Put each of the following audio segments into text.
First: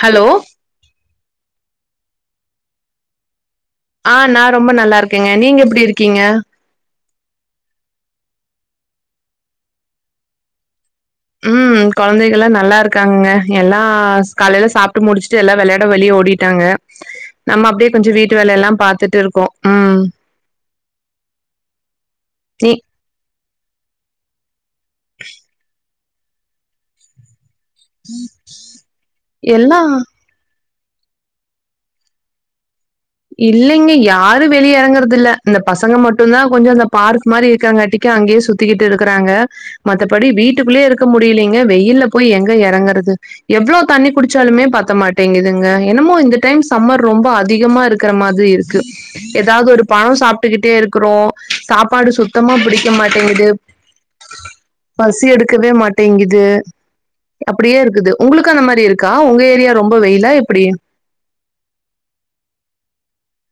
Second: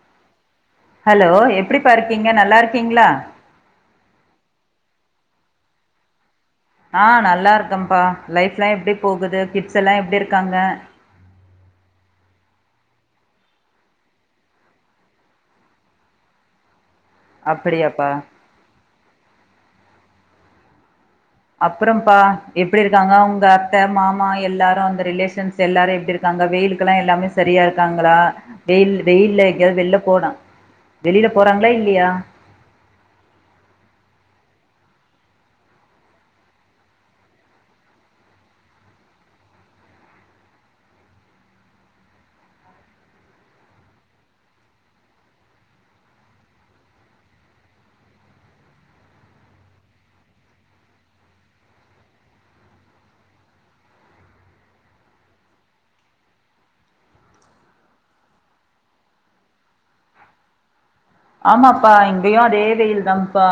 hello hello எப்டிபா இர்க்கீங்க நல்லா இருக்கீங்களா ஆ நா ரொம்ப நல்லா இருக்கேங்க நீங்க எப்படி இருக்கீங்க ஆ நல்லா இருக்கேப்பா லைஃப் எல்லா எப்படி போகுது கிட்ஸ் எல்லா எப்படி இருக்காங்க ம் குழந்தைகல்லா நல்லா இருக்காங்க எல்லா காலையிலா சாப்ட்டு முடிச்சுட்டு எல்லா விளையாட வெளியே ஓடிட்டாங்க நம்ம அப்படியே அப்படியாப்பா கொஞ்ச வீட்டு வேலைய எல்லா பார்த்துட்டு விட்டு இருக்கோ உம் அப்புறம்ப்பா எப்படி இருக்காங்க உங்க அத் த மாமா எல்லாரு வந்த ரிலேஷன்ஸ் எல்லாரு எப்படி இரு அங்க வெயிலுக்குல்லா எல்லாமே சரியா இருக்காங்களா வெயில் வெயில்ல எங்காவது எல்லா வெளில போனா வெளியில போறாங்களா இல்லையா இல்லைங்க யாரு வெளிய எறங்குறது இல்ல இந்த பசங்க மட்டும்தா கொஞ்ச அந்த பார்க்க் மாதிரி இருக்கிறங்காட்டிக்கு அங்கேயே சுத்திக்கிட்டு இருக்கறாங்க மத்தபடி வீட்டுக்குள்ளயே இருக்க முடியலங்க வெயில்ல போய் எங்க இறங்குறது எவ்வளவு தண்ணி குடிச்சாலுமே பத்த மாட்டேங்குதுங்க என்னமோ இந்த டைம் சம்மர் ரொம்ப அதிகமா இருக்கு இருக்கிற மாதிரி இருக்கு ஏதாவது ஒரு பழம் சாப்பிட்டுக்கிட்டே இருக்கிறோ சாப்பாடு சுத்தமா பிடிக்க மாட்டேங்குது பசி எடுக்கவே மாட்டேங்குது அப்படியே இருக்குது உங்களுக்கு அந்த மாதிரி இருக்கா உங்க ஏரியா ரொம்ப வெயிலா எப்படி ஆமாப்பா இங்கேயு அதே வெயில் தாப்பா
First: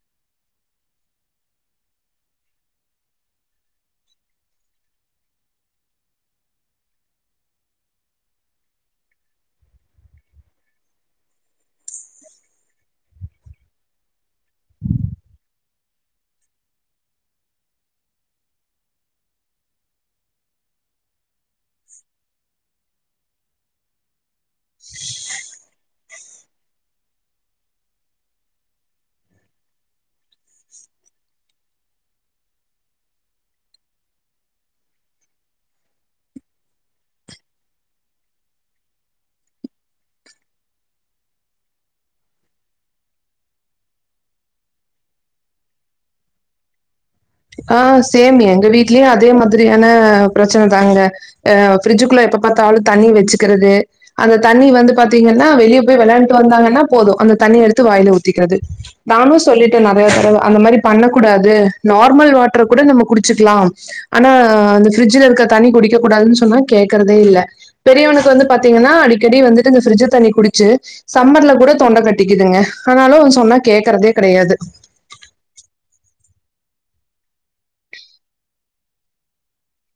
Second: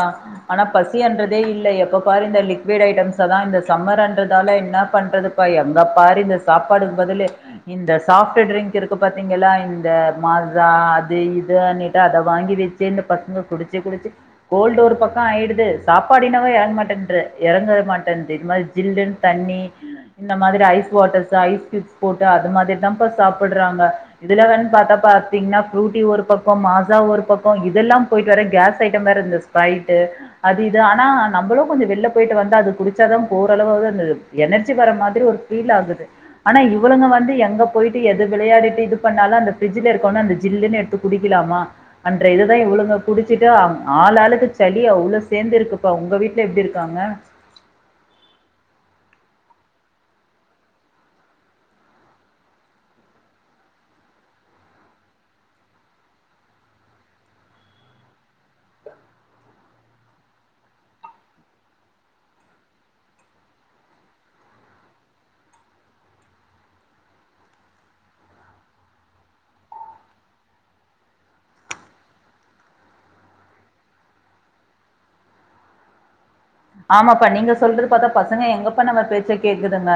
ஆனா பசின்றதே இல்ல எப்ப பாரு இந்த லிக்விட் ஐட்டம்ஸ்தா இந்த சம்மர்ன்றதால என்ன பண்றதுப்பா எங்க பாரு இந்த சாப்பாடுக்கு பதில இந்த சாஃப்ட் டரிங்க் இருக்கு பாத்தீங்களா இந்த மாசா அது இதுனிட்டு அத வாங்கி வச்ச பசங்ங குடிச்சு குடிச்சு கோல்டு ஒரு பக்கம் ஆய்டுது சாப்பாடு இன்னாவோ இறங்ங மாட்டே இறங்க மாட்டுன்து இந்த மாதிரி ஜில்லுனு தண்ணீ இந்த மாதிரி ஐஸ் வாட்டர்ஸ் ஐஸ் க்யூப்ஸ் போட்டு அது மாதிரி தான்பா சாப்பிட்ராங்க இதல வேற பாத்தாப்பா ஃப்ரூடி ஒரு பக்கம் மாஸா ஒரு பக்கம் இதெல்லா போயிட்டு வேற கேஸ் ஐட்டம் வேற இந்த ஸ்பரைட் அது இது ஆனா நம்பளு கொஞ்ச வெளில போயிட்டு வந்து அது குடிச்சாதா ஓரளவாவது அந்த எனர்ஜி வரற மாதிரி ஒரு ஃபீல் ஆகுது ஆனா இவளுங்க வந்து எங்க போயிட்டு எது விளையாடிட்டு இது பண்ணாலு அந்த ஃபிரிட்ஜ்ல இருக்க அந்த ஜில்லுன்னு எடுத்து குடிக்கலாமா அன்ற இதுதா இவ்ளுங்க குடிச்சிட்டு் ஆள்ளாளுக்கு சளி அவ்ளவு சேர்ந்து இருக்குப்பா உங்க வீட்டுல எப்படி இருக்காங்க ஆ சேம் எங்க வீட்லயு அதே மாதிரியான பிரச்சனதாங்க அ ஃபிரிட்ஜுக்குள்ள எப்ப பாத்தாலும் தண்ணி வச்சுக்கிறது அந்த தண்ணி வந்து பார்த்தீங்கன்னா வெளியே போய் விளையாண்டுட்டு வந்தாங்கன்னா போது அந்த தண்ணி எடுத்து வாயில ஊத்திக்கிறது நானு சொல்லிட்டே நிறைய தடவ அந்த மாதிரி பண்ண கூடாது நார் நார்மல் வாட்டர் கூட நம்ம குடிச்சுக்கலா ஆனா இந்த பிரிட்ஜுல இருக்க தண்ணி குடிக்க கூடாதுன்னு சொன்னா கேக்குறதே இல்ல பெரியவனுக்கு வந்து பாத்தீங்கன்னா அடிக்கடி வந்துட்டு இந்த பிரிட்ஜ தண்ணி குடிச்சு சம்மர்ல கூட தொண்ட கட்டிக்குதுங்க ஆனாலு சொன்னா கேக்குறதே கிடையாது ஆமாப்பா நீங்க சொல்றது பார்த்தா பசங்க எங்கப்பா நம்ம பேச்ச கேக்குதுங்க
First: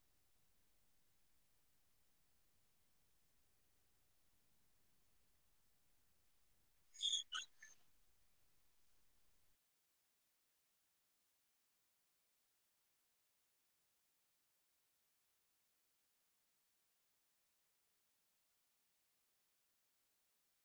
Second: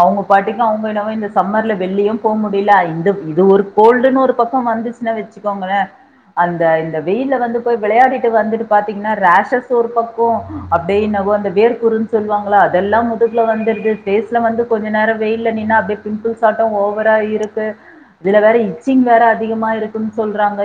அவங்க பாட்டிக்கு அவங்க என்னவோ இந்த சம்மர்ல வெளியு போக முடியல இந்த இது ஒரு கோல்டுன்னு ஒரு பக்கம் வந்துச்சுன்னா வெச்சுக் கோங்களே அந்த இந்த வெயில வந்து போய் விளையாடிட்டு வந்துட்டு பாத்தீங்கன்னா ரேஷஸ் ஒரு பக்கம் டேய்னவோ அந்த வேர்குறுனு சொல்லுவாங்களா அதெல்லா முதுகல வந்துருது பேஸ்ல வந்து கொஞ்ச நேரம் வெயில்ல நின்னா அப்படியே பிம்பிள்ஸ் ஆட்டும் ஓவரா இருக்கு இதுல வேற இச்சிங் வேற அதிகமா இருக்குன் சொல்றாங்க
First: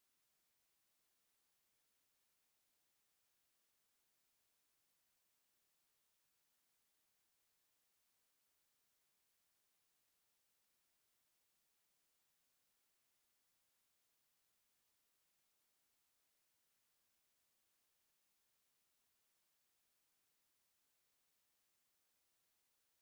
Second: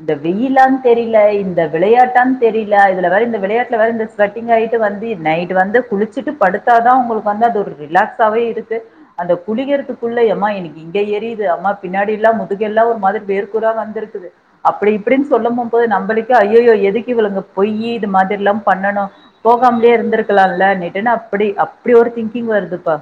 இந்த வெயிலான்னு தெரில இந்த விளையாட்டான்னு தெரில இதுல வேற இந்த விளையாட்டுல வேற இந்த ஸ்வெட் ட்டு ஆயிட்டு வந்து நைட் வந்து குளிச்சுட்டு படுத்தாதா உங்களுக்கு வந்து அது ஒரு ரிலாக்ஸ்ஸாவே இருக்கு அதூ குளிகிறதுக்குள்ள எம்மா எனக்கு இங்க ஏரியுது அம்மா பின்னாடி எல்லா முதுக எல்லா ஒரு மாதிரி வேர்கூறா வந்திருக்குது அப்படி இப்படின்னு சொல்ல போம்போது நம்மளுக்கே ஐய்யயோ எதுக்கு இவளுங் போயி இத மாதிரி எல்லா பண்ணணு போகாமலேயே இருந்திருக்கலாம்ல நட்டுன்னு அப்படி அப்படி ஒரு திங்கிங் வருதுப்பா